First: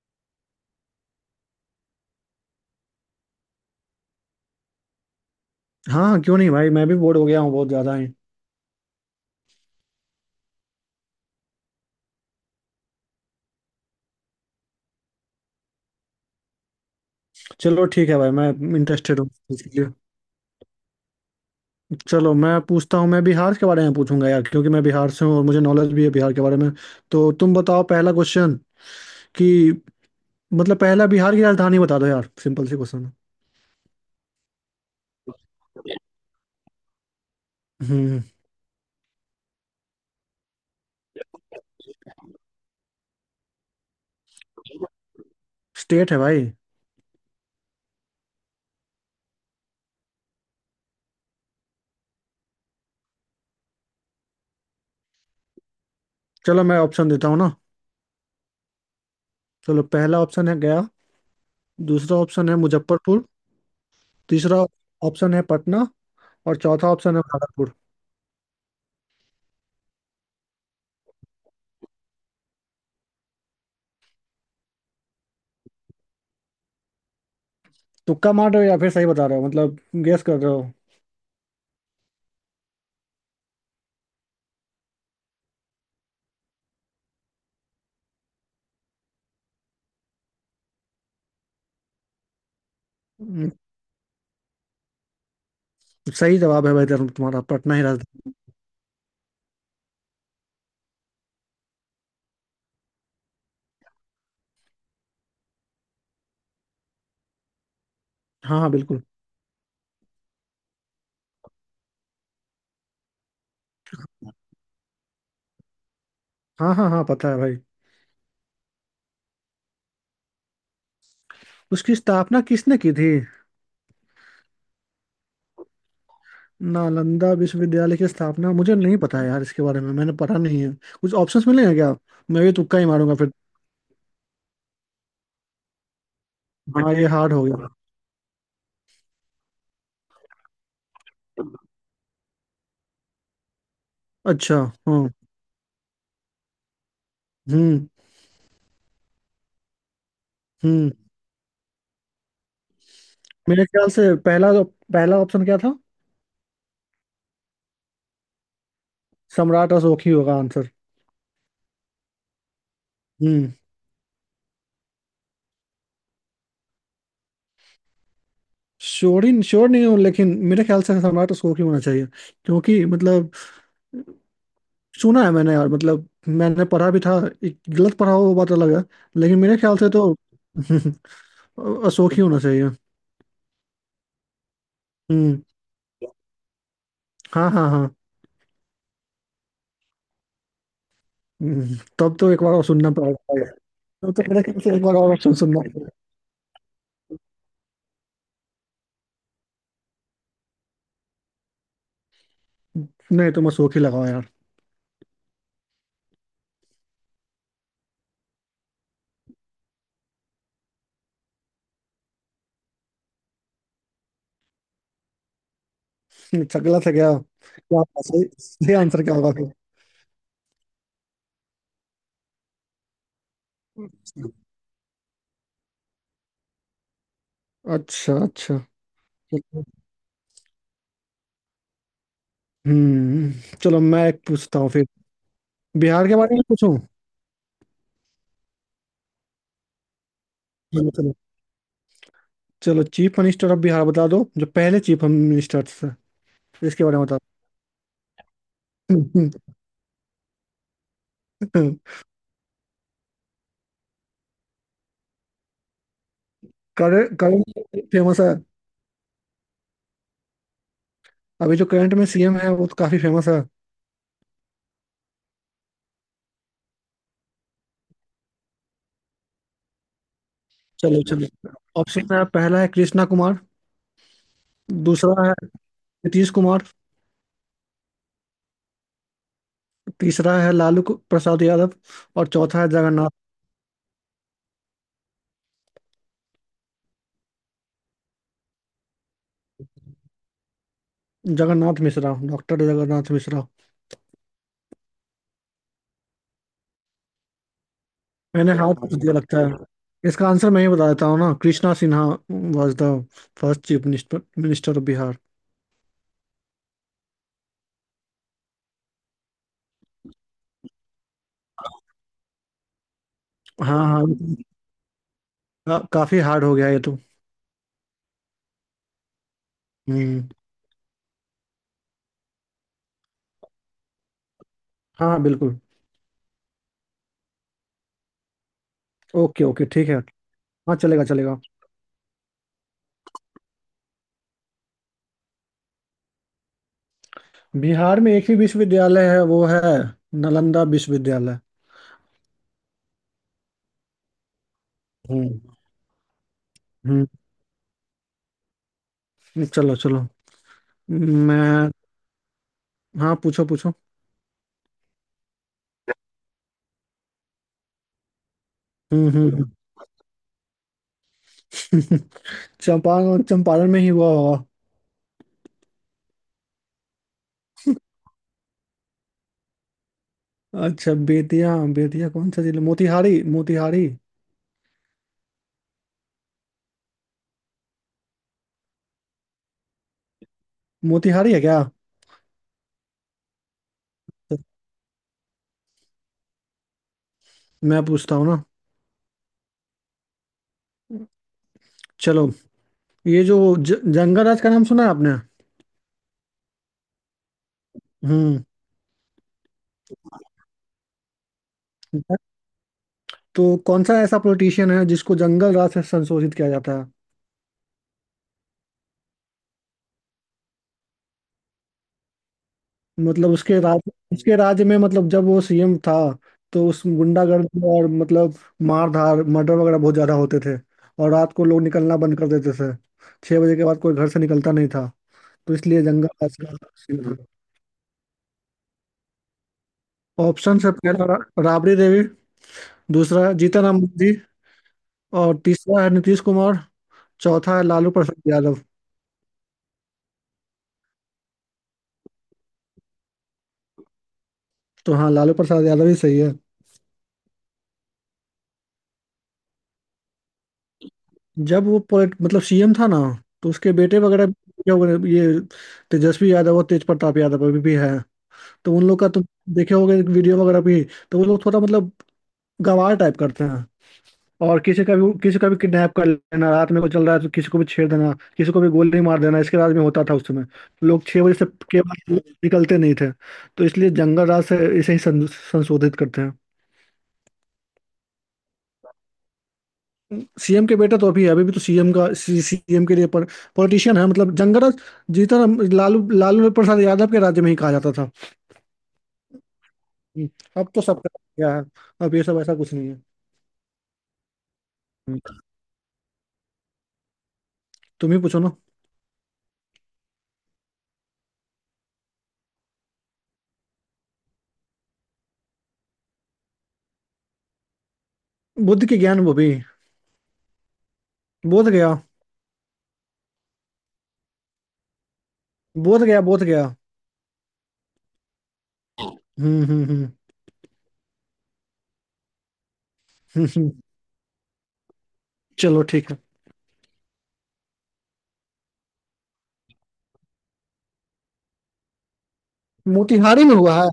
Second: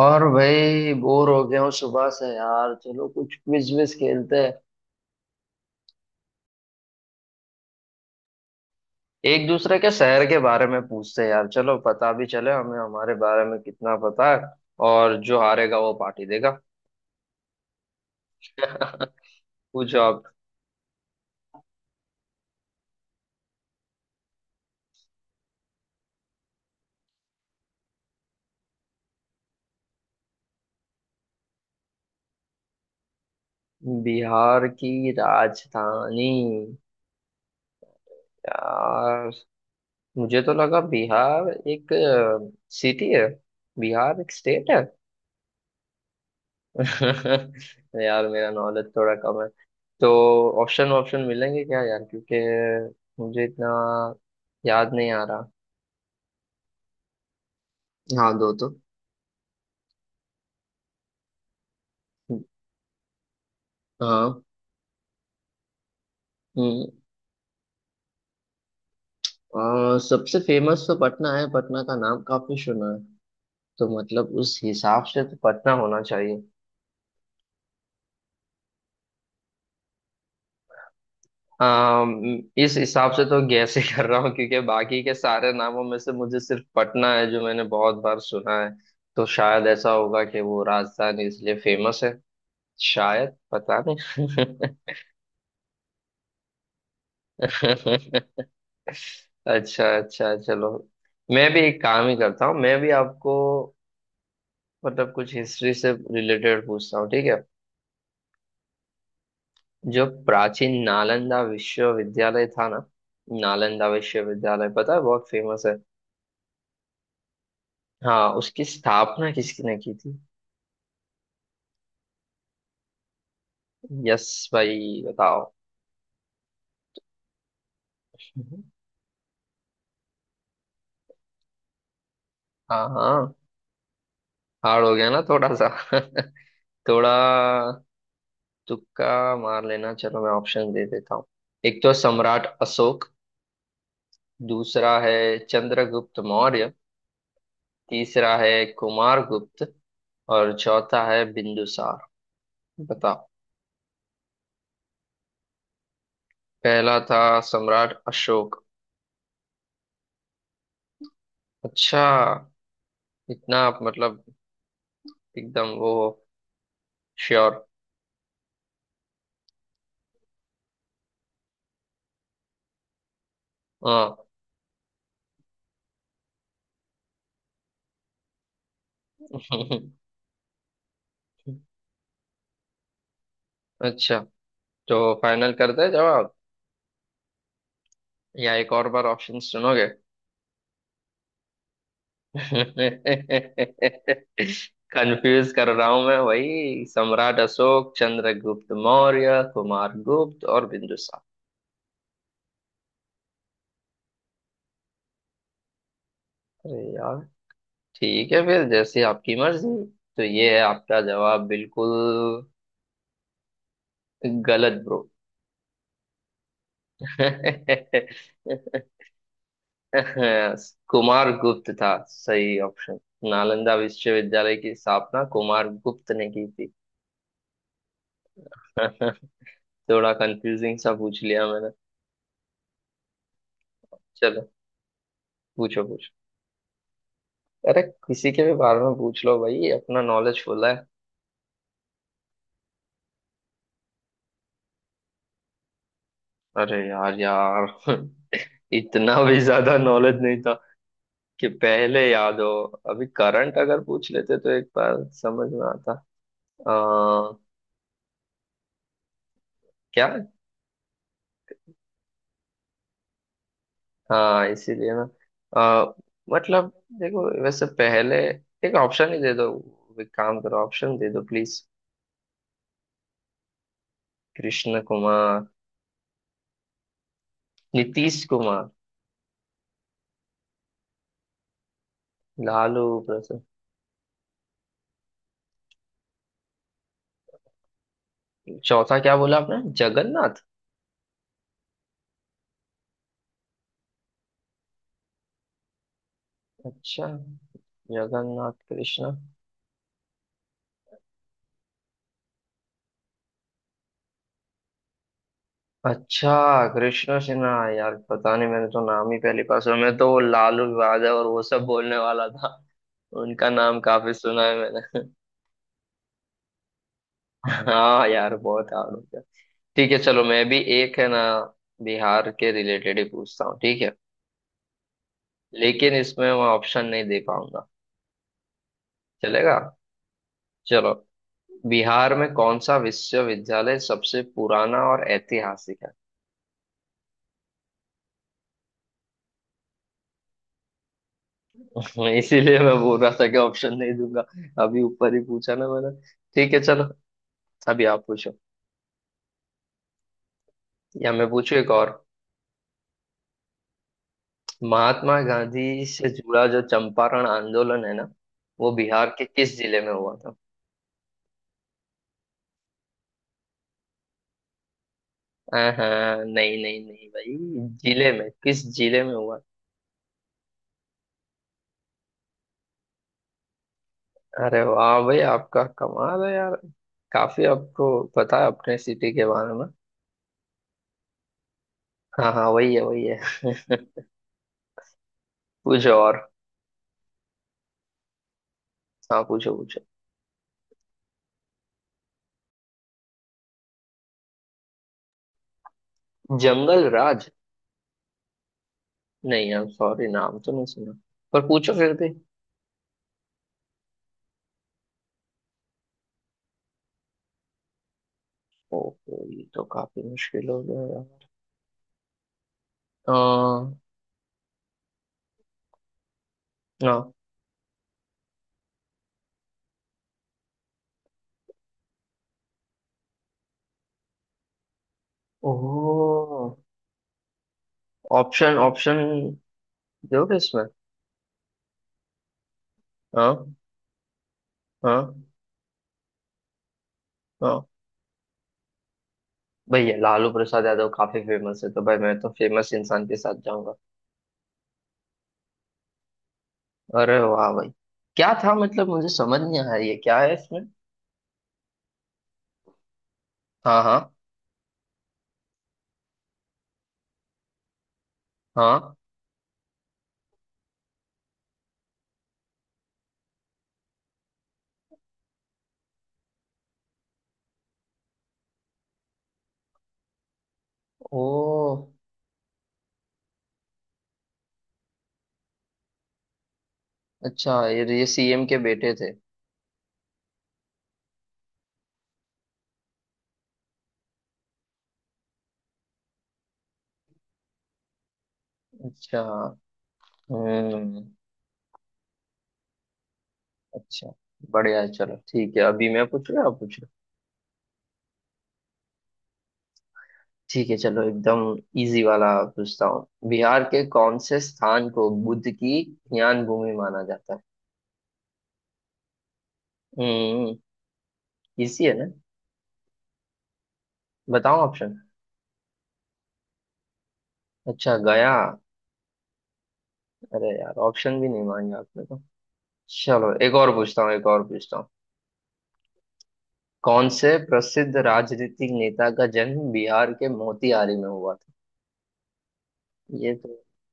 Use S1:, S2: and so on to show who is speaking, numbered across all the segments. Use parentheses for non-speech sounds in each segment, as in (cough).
S1: और भाई बोर हो गया हूँ सुबह से यार। चलो कुछ क्विज विज खेलते हैं।
S2: हाँ हाँ, क्यों नहीं भाई। मैं भी बोर हो गया हूँ बहुत ज्यादा ही।
S1: एक दूसरे के शहर के बारे में पूछते हैं यार। चलो पता भी चले हमें हमारे बारे में कितना पता है। और जो हारेगा वो पार्टी देगा।
S2: चलो ठीक है भाई, मैं
S1: (laughs)
S2: इंटरेस्टेड हूँ इसके लिए।
S1: पूछो आप।
S2: चलो मैं पूछता हूँ। मैं बिहार के बारे में पूछूंगा यार, क्योंकि मैं बिहार से हूँ और मुझे नॉलेज भी है बिहार के बारे में। तो तुम बताओ पहला क्वेश्चन। कि मतलब पहला, बिहार की राजधानी बता दो यार, सिंपल सी क्वेश्चन है।
S1: बिहार की राजधानी।
S2: हम्म।
S1: यार मुझे तो लगा बिहार एक सिटी है। बिहार एक स्टेट है।
S2: स्टेट है भाई।
S1: (laughs) यार मेरा नॉलेज थोड़ा कम है। तो ऑप्शन ऑप्शन मिलेंगे क्या यार, क्योंकि मुझे इतना याद नहीं आ रहा।
S2: चलो मैं ऑप्शन देता हूँ ना।
S1: हाँ दो तो।
S2: चलो, पहला ऑप्शन है गया। दूसरा ऑप्शन है मुजफ्फरपुर।
S1: हाँ।
S2: तीसरा ऑप्शन है पटना। और
S1: हम्म,
S2: चौथा ऑप्शन है भागलपुर।
S1: सबसे फेमस तो पटना है, पटना का नाम काफी सुना है। तो मतलब उस हिसाब से तो पटना होना चाहिए।
S2: तुक्का मार रहे हो या फिर सही बता रहे हो? मतलब गेस कर रहे हो?
S1: इस हिसाब से तो गैस ही कर रहा हूँ, क्योंकि बाकी के सारे नामों में से मुझे सिर्फ पटना है जो मैंने बहुत बार सुना है। तो शायद ऐसा होगा कि वो राजधानी इसलिए फेमस है। शायद पता नहीं।
S2: सही जवाब है भाई, धर्म तुम्हारा। पटना ही राजधानी।
S1: (laughs) अच्छा अच्छा, चलो। मैं भी एक काम ही करता हूँ, मैं भी आपको मतलब कुछ हिस्ट्री से रिलेटेड पूछता हूँ, ठीक है।
S2: हाँ हाँ, बिल्कुल।
S1: जो प्राचीन नालंदा विश्वविद्यालय था ना, नालंदा विश्वविद्यालय पता है, बहुत फेमस है।
S2: हाँ हाँ हाँ, पता है भाई।
S1: हाँ उसकी स्थापना किसने की थी।
S2: उसकी स्थापना किसने की थी?
S1: यस, भाई बताओ।
S2: नालंदा विश्वविद्यालय की स्थापना मुझे नहीं पता है यार, इसके बारे में मैंने पढ़ा नहीं है। कुछ ऑप्शंस मिलेंगे क्या? मैं भी तुक्का ही
S1: हाँ
S2: मारूंगा फिर।
S1: हाँ, हार्ड हो गया ना थोड़ा सा। (laughs)
S2: हाँ, ये
S1: थोड़ा
S2: हार्ड हो गया।
S1: तुक्का मार लेना। चलो मैं ऑप्शन दे देता हूँ। एक तो सम्राट अशोक।
S2: अच्छा।
S1: दूसरा
S2: हाँ।
S1: है चंद्रगुप्त मौर्य।
S2: हम्म।
S1: तीसरा है कुमार गुप्त। और
S2: हम्म।
S1: चौथा है बिंदुसार। बताओ।
S2: मेरे ख्याल से पहला पहला ऑप्शन क्या था?
S1: पहला था सम्राट अशोक।
S2: सम्राट अशोक ही होगा आंसर।
S1: अच्छा,
S2: हम्म।
S1: इतना आप मतलब एकदम वो श्योर।
S2: श्योर ही श्योर नहीं हूँ, लेकिन मेरे ख्याल से सम्राट अशोक ही होना चाहिए, क्योंकि मतलब
S1: हाँ।
S2: सुना है मैंने यार, मतलब मैंने पढ़ा भी था। एक गलत पढ़ा हो वो बात अलग है, लेकिन मेरे ख्याल से
S1: (laughs)
S2: तो (laughs) अशोक ही होना चाहिए।
S1: अच्छा, तो
S2: हम्म।
S1: फाइनल करते हैं जवाब,
S2: हाँ हाँ हाँ।
S1: या एक और बार ऑप्शन सुनोगे।
S2: तब तो एक बार और सुनना पड़ेगा यार। तब तो मेरे ख्याल से एक बार और सुन
S1: कंफ्यूज
S2: सुनना
S1: कर रहा
S2: पड़ेगा।
S1: हूं मैं, वही सम्राट अशोक, चंद्रगुप्त मौर्य, कुमार गुप्त और बिंदुसार।
S2: नहीं, तुम अशोक ही लगाओ यार।
S1: अरे यार। ठीक है फिर, जैसी आपकी मर्जी। तो ये है आपका जवाब, बिल्कुल गलत ब्रो।
S2: अच्छा, गलत है क्या? क्या सही सही आंसर
S1: (laughs)
S2: क्या होगा फिर?
S1: कुमार गुप्त था सही ऑप्शन। नालंदा विश्वविद्यालय की स्थापना कुमार गुप्त ने की थी।
S2: अच्छा अच्छा।
S1: (laughs) थोड़ा कंफ्यूजिंग सा पूछ लिया मैंने।
S2: हम्म। चलो मैं एक
S1: चलो,
S2: पूछता हूँ फिर।
S1: पूछो पूछो।
S2: बिहार के बारे में पूछूं?
S1: अरे किसी के भी बारे में पूछ लो भाई, अपना नॉलेज फुल है।
S2: चलो चलो, चीफ मिनिस्टर ऑफ बिहार बता दो, जो पहले चीफ मिनिस्टर थे।
S1: अरे
S2: इसके बारे में
S1: यार
S2: बता।
S1: यार। (laughs) इतना भी ज्यादा नॉलेज नहीं था कि पहले याद हो। अभी करंट अगर पूछ लेते तो एक बार समझ में आता।
S2: करंट
S1: आ,
S2: करंट फेमस है?
S1: क्या?
S2: अभी जो करंट में सीएम है वो तो काफी फेमस है।
S1: हाँ इसीलिए ना। अ, मतलब देखो वैसे पहले एक ऑप्शन ही दे दो। एक काम करो, ऑप्शन
S2: चलो
S1: दे दो
S2: चलो।
S1: प्लीज।
S2: ऑप्शन में पहला है कृष्णा कुमार।
S1: कृष्ण
S2: दूसरा है
S1: कुमार।
S2: नीतीश कुमार।
S1: नीतीश कुमार।
S2: तीसरा है लालू प्रसाद यादव। और चौथा है
S1: लालू
S2: जगन्नाथ।
S1: प्रसाद। चौथा क्या बोला आपने, जगन्नाथ?
S2: जगन्नाथ मिश्रा, डॉक्टर जगन्नाथ मिश्रा।
S1: अच्छा,
S2: मैंने
S1: जगन्नाथ
S2: हाथ पूछ
S1: कृष्णा।
S2: दिया लगता है। इसका आंसर मैं ही बता देता हूँ ना। Krishna Sinha was the first chief minister minister of Bihar.
S1: अच्छा कृष्ण सिन्हा। यार पता नहीं, मैंने तो नाम ही पहली बार सुना। मैं तो वो लालू यादव और वो सब बोलने वाला था। उनका नाम
S2: हाँ हाँ।
S1: काफी सुना है मैंने।
S2: काफी हार्ड हो गया ये तो।
S1: (laughs) हाँ यार, बहुत हार्ड हो गया। ठीक है चलो,
S2: हम्म।
S1: मैं भी एक है ना, बिहार के रिलेटेड ही पूछता हूँ, ठीक है।
S2: हाँ हाँ बिल्कुल।
S1: लेकिन इसमें मैं ऑप्शन नहीं दे पाऊंगा,
S2: ओके
S1: चलेगा?
S2: ओके, ठीक है। हाँ,
S1: चलो।
S2: चलेगा चलेगा।
S1: बिहार में कौन सा विश्वविद्यालय सबसे पुराना और ऐतिहासिक है।
S2: बिहार में एक ही विश्वविद्यालय है, वो है नालंदा विश्वविद्यालय।
S1: मैं इसीलिए मैं बोल रहा था कि ऑप्शन नहीं दूंगा। अभी ऊपर ही
S2: हम्म।
S1: पूछा ना मैंने। ठीक है चलो।
S2: हम्म।
S1: अभी आप पूछो,
S2: चलो चलो।
S1: या मैं
S2: मैं।
S1: पूछूं एक और।
S2: हाँ, पूछो पूछो।
S1: महात्मा गांधी से जुड़ा जो चंपारण आंदोलन है ना, वो
S2: हम्म।
S1: बिहार के
S2: हम्म।
S1: किस जिले में हुआ था।
S2: (laughs) चंपारण, चंपारण में ही हुआ होगा।
S1: हाँ, नहीं नहीं नहीं भाई, जिले में, किस जिले में हुआ।
S2: अच्छा, बेतिया बेतिया कौन सा जिला। मोतिहारी, मोतिहारी।
S1: अरे वाह भाई, आपका कमाल है यार। काफी आपको पता है अपने सिटी के बारे में।
S2: मोतिहारी है क्या?
S1: हाँ हाँ, वही है वही है। पूछो और।
S2: मैं पूछता हूँ ना।
S1: हाँ पूछो पूछो।
S2: चलो। ये जो जंगल राज का नाम सुना है आपने?
S1: जंगल राज?
S2: हम्म।
S1: नहीं हम सॉरी, नाम तो नहीं सुना। पर पूछो फिर भी।
S2: तो कौन सा ऐसा पॉलिटिशियन है जिसको जंगल राज से संशोधित किया जाता है?
S1: ओहो, ये तो काफी मुश्किल हो गया यार। अ,
S2: मतलब उसके राज्य में, मतलब जब वो सीएम था, तो उस
S1: हाँ।
S2: गुंडागर्दी, और मतलब मारधार मर्डर वगैरह बहुत ज्यादा होते थे। और रात को लोग निकलना बंद कर देते थे। 6 बजे के बाद कोई घर से निकलता नहीं था। तो इसलिए दंगा का
S1: ओह।
S2: सीन था।
S1: ऑप्शन ऑप्शन दोगे
S2: ऑप्शन
S1: इसमें।
S2: है, पहला राबड़ी देवी। दूसरा
S1: हाँ।
S2: जीतन राम मांझी।
S1: हाँ
S2: और तीसरा है नीतीश कुमार। चौथा है
S1: हाँ।
S2: लालू प्रसाद यादव।
S1: भैया लालू प्रसाद यादव काफी फेमस है, तो भाई मैं तो फेमस इंसान के साथ जाऊंगा।
S2: तो हाँ, लालू प्रसाद यादव ही सही है।
S1: अरे वाह भाई। क्या था मतलब, मुझे समझ नहीं आया ये क्या है इसमें।
S2: जब वो पोलिट मतलब सीएम था ना, तो उसके
S1: हाँ हाँ
S2: बेटे वगैरह भी हो गए, ये तेजस्वी यादव और तेज प्रताप यादव, अभी भी है। तो उन
S1: हाँ।
S2: लोग का तुम देखे होगे वीडियो वगैरह भी। तो वो लोग थोड़ा मतलब गंवार टाइप करते हैं। और किसी का भी, किसी का भी किडनैप कर लेना, रात में कोई चल रहा है तो किसी को भी छेड़ देना, किसी को भी गोली मार देना, इसके राज में होता था उस समय। लोग 6 बजे से के
S1: ओ।
S2: बाद निकलते नहीं थे। तो इसलिए जंगल राज से इसे ही संशोधित करते हैं।
S1: अच्छा, ये सीएम के बेटे थे।
S2: सीएम के बेटा तो अभी है, अभी भी तो सीएम के लिए पॉलिटिशियन है मतलब। जंगल राज लालू लालू प्रसाद यादव के राज्य में ही कहा जाता था।
S1: अच्छा।
S2: हम्म, अब तो सब
S1: हम्म।
S2: क्या है। अब ये सब ऐसा कुछ नहीं है।
S1: अच्छा, बढ़िया है, चलो
S2: हम्म,
S1: ठीक है। अभी मैं पूछ रहा, आप पूछ रहे हो?
S2: तुम ही पूछो ना।
S1: ठीक है चलो। एकदम इजी वाला पूछता हूँ। बिहार के कौन से स्थान को बुद्ध की ज्ञान भूमि माना जाता है।
S2: बुद्ध की ज्ञान, वो भी
S1: हम्म।
S2: बोध
S1: इसी है
S2: गया।
S1: ना। बताओ ऑप्शन।
S2: बोध गया, बोध गया।
S1: अच्छा गया।
S2: हम्म।
S1: अरे यार, ऑप्शन भी नहीं मांगे आपने तो। चलो
S2: हम्म,
S1: एक और
S2: हम्म।
S1: पूछता हूँ, एक और पूछता हूँ।
S2: चलो ठीक है।
S1: कौन से प्रसिद्ध राजनीतिक नेता का जन्म बिहार के मोतिहारी में हुआ था। ये
S2: मोतिहारी में
S1: तो,
S2: हुआ है?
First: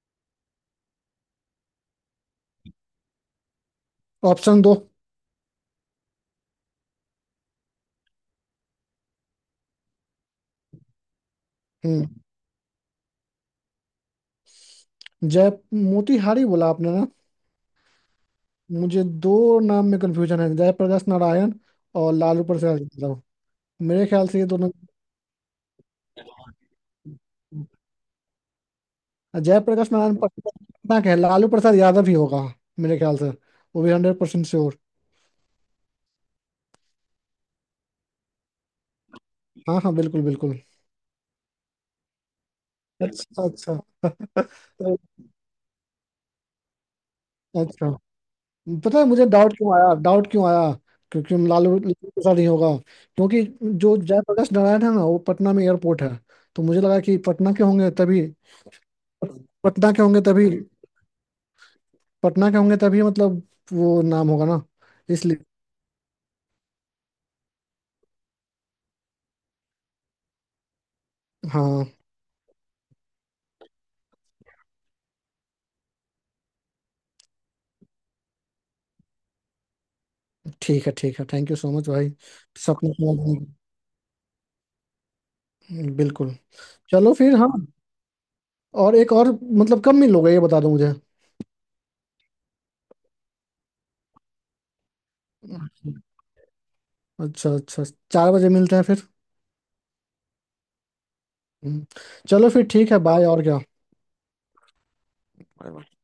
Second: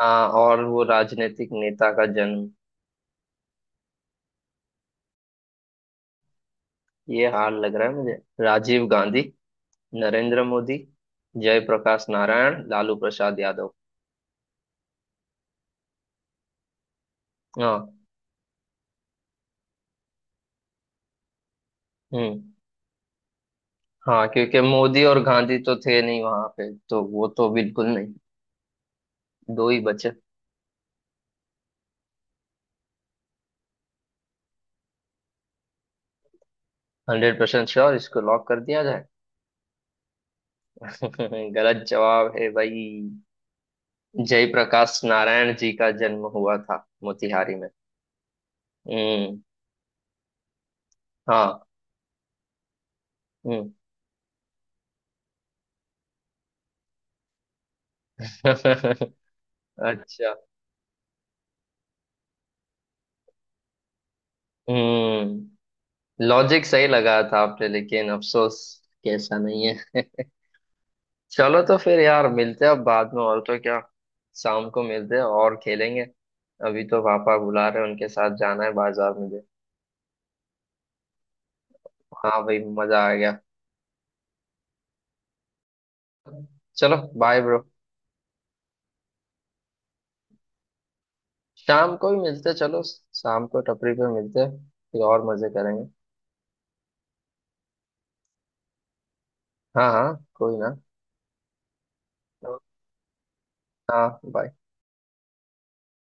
S1: हाँ, और वो राजनीतिक नेता का जन्म।
S2: ऑप्शन दो।
S1: ये हाल लग रहा है मुझे। राजीव गांधी, नरेंद्र मोदी,
S2: हम्म।
S1: जयप्रकाश नारायण, लालू प्रसाद यादव।
S2: जय मोतिहारी बोला आपने ना?
S1: हाँ।
S2: मुझे दो नाम में कंफ्यूजन है, जयप्रकाश नारायण और
S1: हम्म।
S2: लालू प्रसाद यादव। मेरे
S1: हाँ,
S2: ख्याल से ये
S1: क्योंकि
S2: दोनों।
S1: मोदी और गांधी तो थे नहीं वहां पे, तो वो तो बिल्कुल नहीं। दो ही
S2: जयप्रकाश
S1: बचे।
S2: नारायण पटना के हैं, लालू प्रसाद यादव ही होगा मेरे ख्याल से। वो भी 100% श्योर।
S1: हंड्रेड परसेंट श्योर, इसको लॉक कर दिया जाए।
S2: हाँ हाँ, बिल्कुल बिल्कुल।
S1: (laughs) गलत जवाब है भाई।
S2: अच्छा अच्छा। (laughs) तो-
S1: जयप्रकाश नारायण जी का जन्म हुआ था मोतिहारी में।
S2: अच्छा, पता है मुझे
S1: हम्म।
S2: डाउट क्यों आया, डाउट क्यों आया? क्योंकि
S1: हाँ।
S2: लालू लालू के साथ ही होगा, क्योंकि
S1: हम्म।
S2: जो जयप्रकाश नारायण है ना, वो पटना में एयरपोर्ट है। तो मुझे लगा कि पटना के होंगे तभी।
S1: (laughs)
S2: पटना के होंगे
S1: अच्छा।
S2: तभी। पटना के होंगे तभी, मतलब वो नाम होगा ना, इसलिए।
S1: हम्म। लॉजिक सही लगा था आपने, लेकिन अफसोस कैसा नहीं है। चलो तो
S2: हाँ।
S1: फिर यार, मिलते हैं अब बाद में, और तो क्या। शाम को मिलते हैं और खेलेंगे। अभी तो पापा बुला रहे हैं, उनके साथ जाना है बाजार मुझे।
S2: ठीक है ठीक है, थैंक यू सो मच भाई।
S1: हाँ भाई,
S2: सपने
S1: मजा आ
S2: को,
S1: गया।
S2: हम्म। बिल्कुल।
S1: चलो
S2: चलो फिर
S1: बाय
S2: हाँ।
S1: ब्रो।
S2: और एक और, मतलब कब मिलोगे ये बता दो मुझे।
S1: शाम को ही मिलते हैं, चलो शाम को टपरी पे मिलते हैं, फिर और मजे करेंगे।
S2: अच्छा अच्छा। 4 बजे मिलते हैं फिर।
S1: हाँ हाँ कोई ना।
S2: हम्म, चलो फिर, ठीक है बाय। और
S1: हाँ बाय।
S2: क्या?